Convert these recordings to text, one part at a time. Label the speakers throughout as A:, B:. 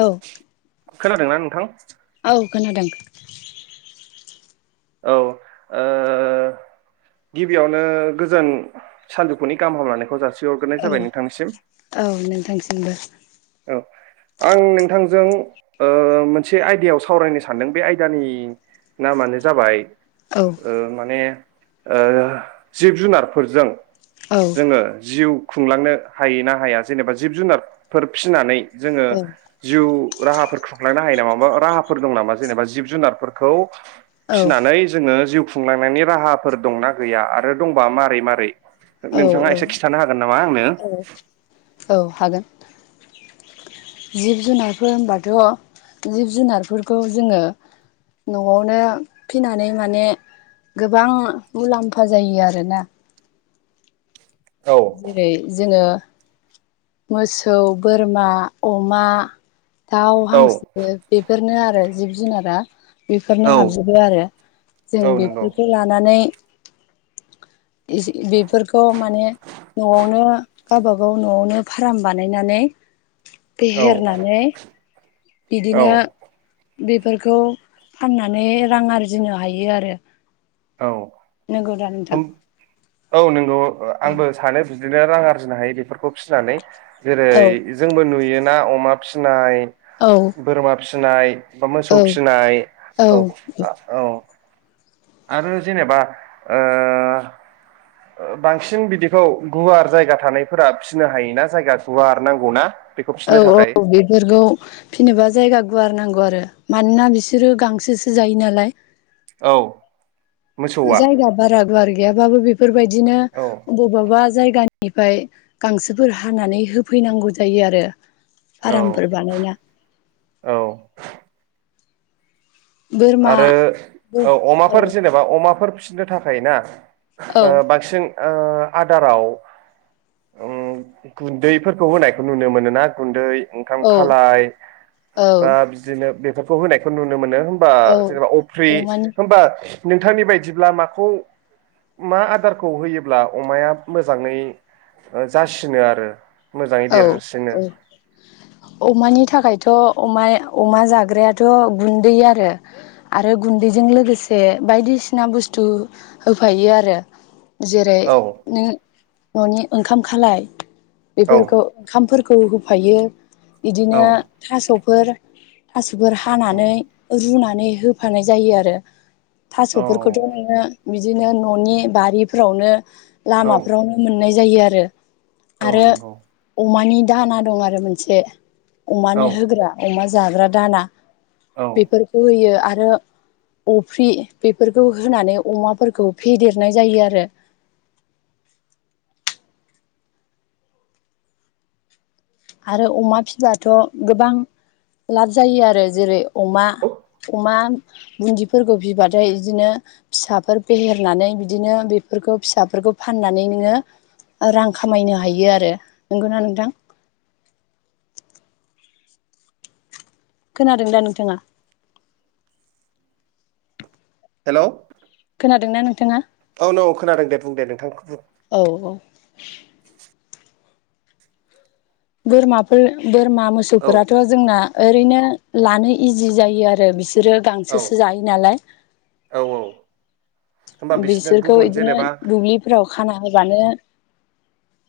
A: औ
B: खोनादों ना नोंथां?
A: औ खोनादों।
B: औ ओ गिबियावनो गोजान सानजौफुनि गाहाम हामलानायखौ जासि
A: औ औ नोंथांसिमबो
B: आं नोंथांजों ओ मोनसे आयदायाव सावरायनो सानदों बे आयदानि नामानो जाबाय
A: औ
B: ओ माने ओ जिब जुनारफोरजों
A: औ
B: जोङो जिउ खुंलांनो हायो ना हाया जेनेबा जिब जुनारफोर फिसिनानै जोङो
A: औ
B: जिउ राहाफोर खुंलांनो हायो नामा? ओ राहाफोर दं नामा जेनेबा जिब जुनारफोरखौ
A: औ
B: फिसिनानै जोङो जिउ खुंलांनायनि राहाफोर दंना गैया आरो दंबा मारै मारै?
A: औ
B: नोंथाङा इसे खिन्थानो हागोन नामा आंनो?
A: औ औ हागोन जिब जुनारफोर होनबाथ जिब जुनारफोरखौ जोङो न'आवनो फिनानै माने गोबां मुलाम्फा जायो आरोना?
B: औ
A: जेरै जोङो मोसौ बोरमा अमा दाउ
B: औ
A: हांसो बेफोरनो आर आरो जिब जुनारा बेफोरनो हाबजोबो आरो जों
B: औ नंगौ
A: बेफोरखौ लानानै इस बेफोरखौ माने न'आवनो गावबा गाव नआवनो फाराम बानायनानै
B: औ
A: फेहेरनानै
B: औ
A: बिदिनो बेफोरखौ फाननानै रां आरजिनो हायो आरो
B: औ
A: नोंगौदा नोथां?
B: औ नोंगौ। ओ आंबो सानो बि दिनो रां आरजिनो हायो बेफोरखौ फिनानै जेरै
A: औ
B: जोंबो नुयो। ना अमा फिसिनाय
A: औ
B: बोरमा फिसिनाय बा मोसौ
A: औ
B: फिसिनाय औ आ औ आरो जेनेबा ओ ओ बांसिन बिदिखौ गुवार जायगा थानायफोरा फिनो हायोना जायगा गुवार नांगौना बेखौ
A: औ
B: फिसिनो थाखाय
A: औ बेफोरखौ फिसिनोबा जायगा गुवार नांगौ आरो मानोना बिसोरो गांसोसो जायो नालाय
B: औ मोसौआ
A: जायगा बारा गुवार गैयाबाबो बेफोरबायदिनो
B: औ
A: बबाबा जायगानि बेनिफ्राय गांसोफोर हानानै होफैनांगौ जायो आरो
B: औ
A: आरामफोर बानायना
B: औ
A: बोरमा
B: आरो
A: बो औ
B: अ-अमाफोर जेनेबा अमाफोर फिसिनो थाखाय ना
A: औ
B: अ बांसिन अ आदाराव उ गुन्दैफोरखौ होनायखौ नुनो मोनोना गुन्दै ओंखाम
A: औ
B: खालाय
A: औ
B: बा बिदिनो बे- खौ होनायखौ नुनो मोनो बा
A: औ
B: जेनेबा अफ्रि
A: अमानि
B: होमबा नोंथांनि बायदिब्ला माखौ मा आदारखौ होयोब्ला अमाया मोजाङै जासिनो आरो? मोजाङै
A: औ
B: देरसिनो
A: औ अमानि थाखायथ' अमाया अमा जाग्रायाथ' गुन्दै आरो आरो गुन्दैजों लोगोसे बायदिसिना बुस्थु होफायो आरो जेरै
B: औ
A: नों न'नि ओंखाम खालाय
B: औ
A: बेफोरखौ ओंखामफोर- खौ होफायो बिदिनो
B: औ
A: थास'- फोर थास'फोर
B: उम
A: हानानै रुना- नै होफानाय जायो आरो
B: औ
A: थासफोरखौथ नोङो बिदिनो ननि बारिफ्रावनो
B: औ
A: लामाफ्रावनो मोननाय जायो आरो
B: औ
A: आरो
B: नंगौ
A: अमानि दाहोना दं आरो मोनसे
B: औ
A: अमानो होग्रा अमा जाग्रा दाना
B: औ
A: बेफोरखौ होयो आथ रो अफ्रि बेफोरखौ होनानै अमाफोरखौ फेदेरनाय जायो आरो आरो अमा फिब्लाथ गोबां लाब जायो आरो जेरै अमा अमा बुन्दिफोरखौ फिबाथाय बिदिनो फिसाफोर फेहेरनानै बिदिनो बेफोरखौ फिसाफोरखौ फाननानै नोङो रां खामायनो हायो आरो नंगौना नोंथां खोनादों दा नोंथाङा
B: हेल
A: खोनादों ना नोंथाङा
B: औ नौ खोनादों दे बुं दे नोंथां बु
A: औ औ बोरमाफोर बोरमा
B: औ
A: मोसौफोराथ जोंना ओरैनो लानो इजि जायो आरो बिस बिसोरो
B: औ
A: गांसोसो जायो नालाय
B: औ होमबा बिसोरनो
A: बिसोरखौ
B: गुबुन
A: बिदिनो
B: जेनेबा
A: दुब्लिफोराव खाना होबानो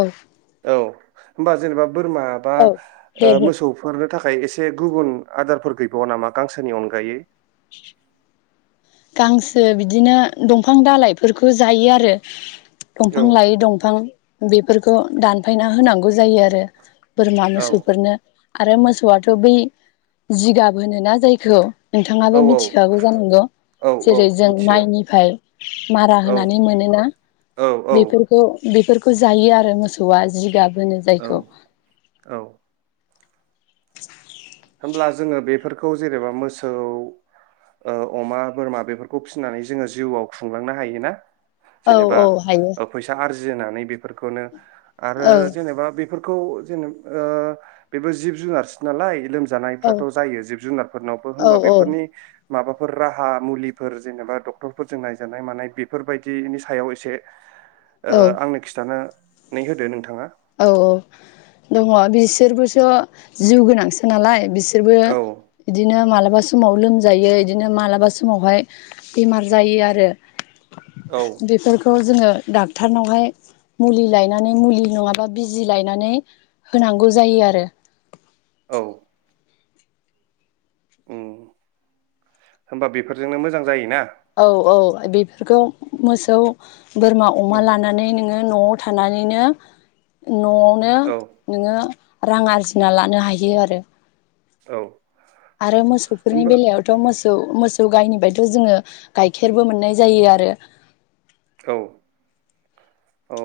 A: औ
B: औ होमबा जेनेबा बोरमा बा
A: औ दे
B: ओ
A: बुं
B: मोसौफोर थाखाय एसे गुबुन आदारफोर गैबावा नामा गांसोनि अनगायै
A: [unintelligible] गांसो बिदिनो दंफां दाालइफोरखौ जायो आरो
B: औ
A: दंफां लायो दंफां बेफोरखौ दानफायना होनांगौ जायो आरो बोरमा
B: औ
A: मोसौफोरनो आरो मोसौआथ बै जिगाब होनोना जायखौ नोंथाङाबो
B: औ
A: मिथिखागौ जानांगौ
B: औ औ
A: जेरै जों
B: मिथियो
A: माइनिफ्राय मारा
B: औ
A: होनानै मोनोना
B: औ औ
A: बेफोरखौ बेफोरखौ जायो आरो मोसौआ जिगाब होनो
B: औ
A: जायखौ।
B: औ होमब्ला जोङो बेफोरखौ जेनेबा मोसौ अमा बोरमा बेफोरखौ फिसिनानै जोङो जिउआव खुंलांनो हायो ना।
A: औ
B: जेनेबा
A: औ हायो
B: फैसा आरजिनानै बेर। खौनो। आरो
A: औ
B: जेनेबा बे फोरखौ जेने ओ बेबो जिब जुनारसो नालाय लोमजा
A: औ
B: जानायफ्राथ' जायो जिब जुनारफोरनावबो
A: औ
B: होमबा बेफोरनि माबाफोर राहा मुलिफोर जेनेबा डक्टरफोरजों नायजानाय मानाय बेफोरबायदिनि सायाव एसे ओ
A: औ
B: आंनो खिथानो नै होदो नोंथाङा
A: औ औ दङ बिसोरबोस' जिउ गोनांसो नालाय बिस बिसोरबो
B: औ
A: इदिनो मालाबासो समाव लोमजायो इदिनो मालाबा समावहाय बेमार जायो आरो
B: औ
A: बेफोरखौ जोङो डाक्टारनावहाय मुलि लनानै मुलि नङा बा बिजि लायनानै होनांगौ जायो आरो
B: औ। उम होनोमबा बेफोरजोंनो मोजां जायोना
A: औ औ बेफोरखौ मोसौ बोरमा अमा
B: उम
A: लानानै नोङो न'आव थानानैनो न'आवनो
B: औ
A: नोङो रां आरजिना लानो हायो आरो
B: औ।
A: आरो मोसौफोरनि
B: होमबा
A: बेलायावथ' मोसौ सौ मोसौ गायनि बथ' जोङो गाइखेरबो मोननाय जायो आरो
B: औ औ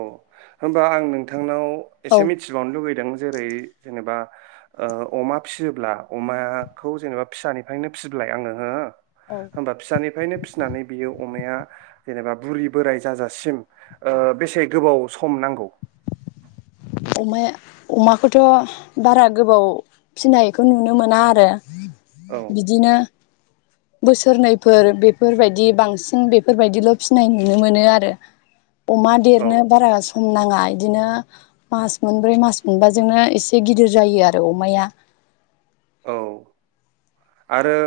B: होनबा आं नोंथांनाव
A: औ
B: एसे मिथिबावनो लुगैदों जेरै जेनेबा अमा फिसियोब्ला अमाखौ जेनेबा फिसानिफ्रायनो फिब्लाय आङो हो होमबा फिसानिफ्रायनो फिसिनानै बियो अमाया जेनेबा बुरि बोराय जाजासिम ओ बेसे गोबाव सम नांगौ
A: अमाया अमाखौथ' बारा गोबाव फिनायखौ नुनो मोना आरो
B: औ
A: बिदिनो बोसोरनैफोर बेफोरबायदि बांसिन बेफोरबायदिल' फिनाय नुनो मोनो आरो अमा
B: औ
A: देरनो बारा स सम नाङा इदिनो मास मोनब्रै मास मोनबाजोंनो एसे गिदिर जायो आरो अमाया
B: औ आरो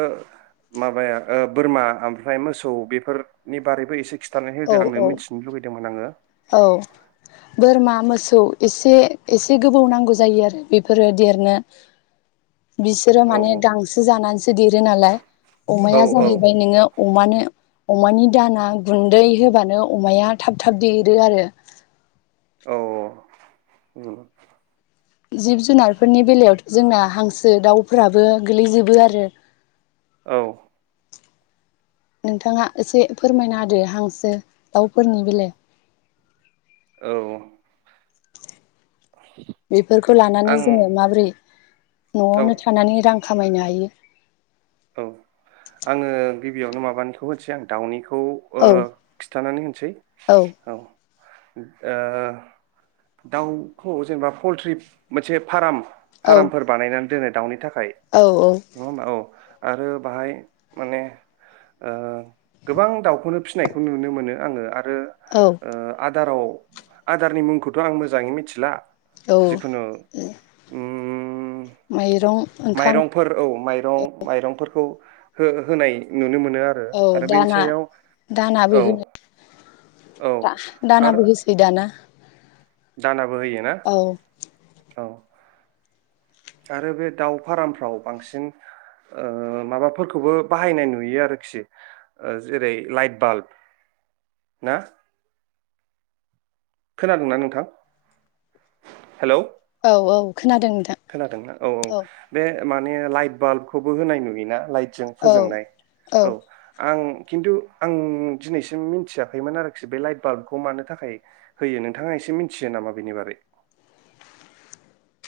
B: माबाया ओ बोरमा ओमफ्राय मोसौ बेफोरनि बारैबो एसे खि थानानै
A: औ
B: होदो आंनो
A: औ
B: मिथिनो लुगैदोंमोन आङो
A: औ बोरमा मोसौ एसे एसे गोबौ नांगौ जायो आरो बेफोरो देरनो बिसोरो
B: औ
A: माने गांसो जानानैसो देरो नालाय
B: औ
A: अमाया जाहैबाय
B: औ
A: नोङो अमानो अमानि दाना गुन्दै होबानो अमाया थाब थाब देरो आरो
B: औ उम
A: जिब जुनारफोरनि बेलायाव जोंना हांसो दाउफोराबो गोलैजोबो आरो
B: औ
A: नोंथाङा एसे फोरमायना होदो हांसो दाउफोरनि बेलेआव
B: औ
A: बे बेफोरखौ लानानै
B: आं
A: जोङो माबोरै
B: औ
A: न'आवनो थानानै रां खामायनो हायो
B: औ आङो गिबियावनो माबानिखौ होनसै आं दाउनिखौ खौ ओ
A: औ
B: खिन्थानानै होनसै औ ओ दाउखौ जेनेबा पलट्रि मोनसे फार्म
A: औ
B: फार्मफोर बानायनानै दोनो दाउनि थाखाय
A: औ औ
B: नङा हानबा औ आरो बाहाय माने ओ गोबां दाउखौनो फिसिनायखौ नुनो मोनो आङो आ रो ओ
A: औ
B: आ आदाराव आदारनि मुंखौथ' आं मोजाङै मिथिला
A: औ
B: जिखुनु उम उम
A: माइरं ओंखाम
B: रं माइरं फोर हो-होनाय नुनो मोनो मोनो
A: औ
B: आरो बेनि
A: दाना
B: सायाव औ औ
A: दा-दाना
B: आरो
A: होसै दाना
B: दानाबो बो होयो ना
A: औ
B: औ आरो बे दाउ फारमफ्राव बांसिन माबाफोरखौबो बाहायनाय नुयो आरोखि जेरै लाइट बाल्ब ना खोनादोंना नोंथां हेलौ
A: औ औ खोनादों नोंथां
B: खोनादोंना औ औ बे माने लाइट बाल्बखौबो होनाय नुयोना लाइट जों
A: औ
B: फोजोंनाय औ आं खिन्थु आं दिनैसिम मिथियाखैमोन आरोखि बे लाइट बाल्बखौ मानो थाखाय होयो नोंथाङा एसे मिथियो नामा बेनि बारै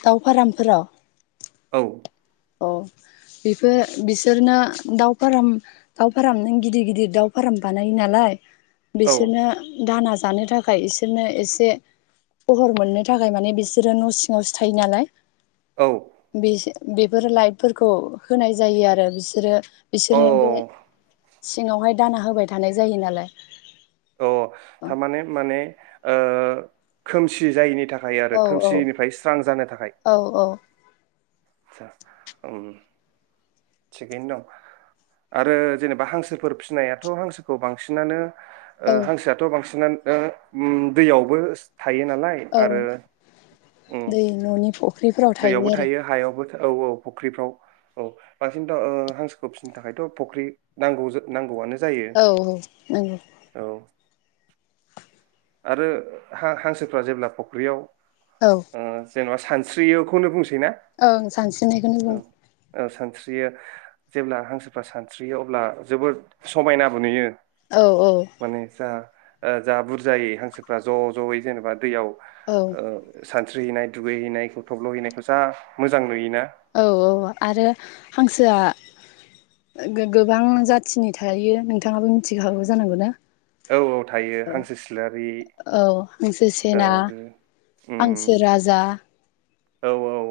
A: दाउ फारामफोराव
B: औ
A: अ बेफोर बिसोरनो दाउ फाराम दाव फाराम नों गिदिर गिदिर दाउ फाराम बानायो नालाय
B: औ
A: बिसोरनो दाना जानो थाखाय बिसोरनो एसे फहर मोननो थाखाय माने बिसोरो न' सिङावसो थायो नालाय
B: औ
A: बेसे [unintelligible] फोर लाइटफोरखौ होनाय जायो आरो बिसोरो बिसोरनोबो
B: औ
A: सिङावहाय दाना होबाय थानाय जायो नालाय
B: अ
A: औ
B: थारमाने माने ओ खोमसि जायैनि थाखाय थाखाय आरो
A: औ औ
B: खोमसिनिफ्राय स्रां जानो थाखाय
A: औ औ
B: आसा थिगैनो दं आरो जेनेबा हांसोफोर फिसिनायाथ' हांसोखौ बांसिनानो ओ
A: औ
B: हांसोआथ' बांसिन [unintelligible] दैयावबो थायो नालाय आरो
A: औ दै न'नि फुख्रिफोराव
B: दैयावबो
A: थायो आरो
B: हायावबो औ औ फुख्रिफ्राव औ बांसिनथ' हांसोखौ फिसिनो थाखायथ' फख्रि नांगौ नांगौआनो जायो
A: औ औ नंगौ
B: औ आरो हां हांसोफ्रा जेब्ला फुख्रियाव
A: औ
B: ओ जेन'ब सानस्रियोखौनो बुं
A: ओं सानस्रिनायखौनो बुं
B: सानस्रियो जेब्ला हांसोफ्रा सानस्रियो अब्ला जोबोद समायनाबो नुयो
A: औ औ
B: माने जा जा बुर जायै हांसोफ्रा ज' ज'यै जेनेबा दैयाव
A: औ
B: ओ सानस्रिहैनाय दुगैहैनायखौ थब्ल' हैनायखौ जा मोजां नुयो
A: औ औ आरो हांसोआ गो गोबां जाथिनि थायो नोंथाङाबो मिथिखागौ जानांगौना?
B: औ औ थायो हांसो सिलारि
A: औ हांसो
B: औ
A: सेना
B: ओ हुम
A: हांसो राजा
B: औ औ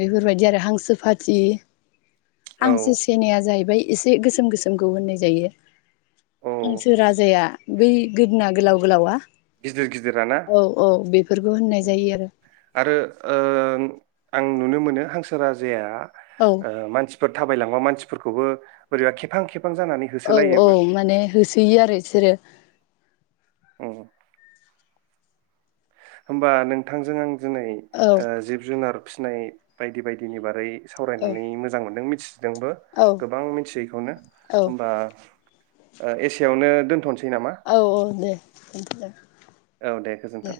A: बेफोरबायदि आरो हांसो फाथि
B: औ
A: आंसो सेनाया जाहैबाय एसे गोसोम गोसोमखौ होननाय जायो।
B: औ
A: हांसो राजाया बै गोदोना गोलाव गोलावा
B: गिदिर गिदिराना
A: औ औ बेफोरखौ होननाय जायो आरो।
B: ओं नुनो मोनो हांसो राजाया
A: औ
B: आ मानसि फोद थाबाय लांबा मानसिफोरखौबो बोरैबा खेबां- खेबहां जानानै
A: औ औ
B: होसोलायोबो
A: माने होसोयो आरो इसोरो
B: औ होमबा नोंथांजों आं दिनै
A: औ
B: ओ जिब जुनार फिसिनाय बायदि बायदिनि बारै
A: औ
B: सावरायनानै मोजां मोन्दों मिथि जोंबो
A: औ
B: गोबां मिथियैखौनो
A: औ
B: होमबा ओ एसेयावनो दोन्थ'नोसै
A: औ औ दे दोनथलाय
B: औ दे गोजोन्थों।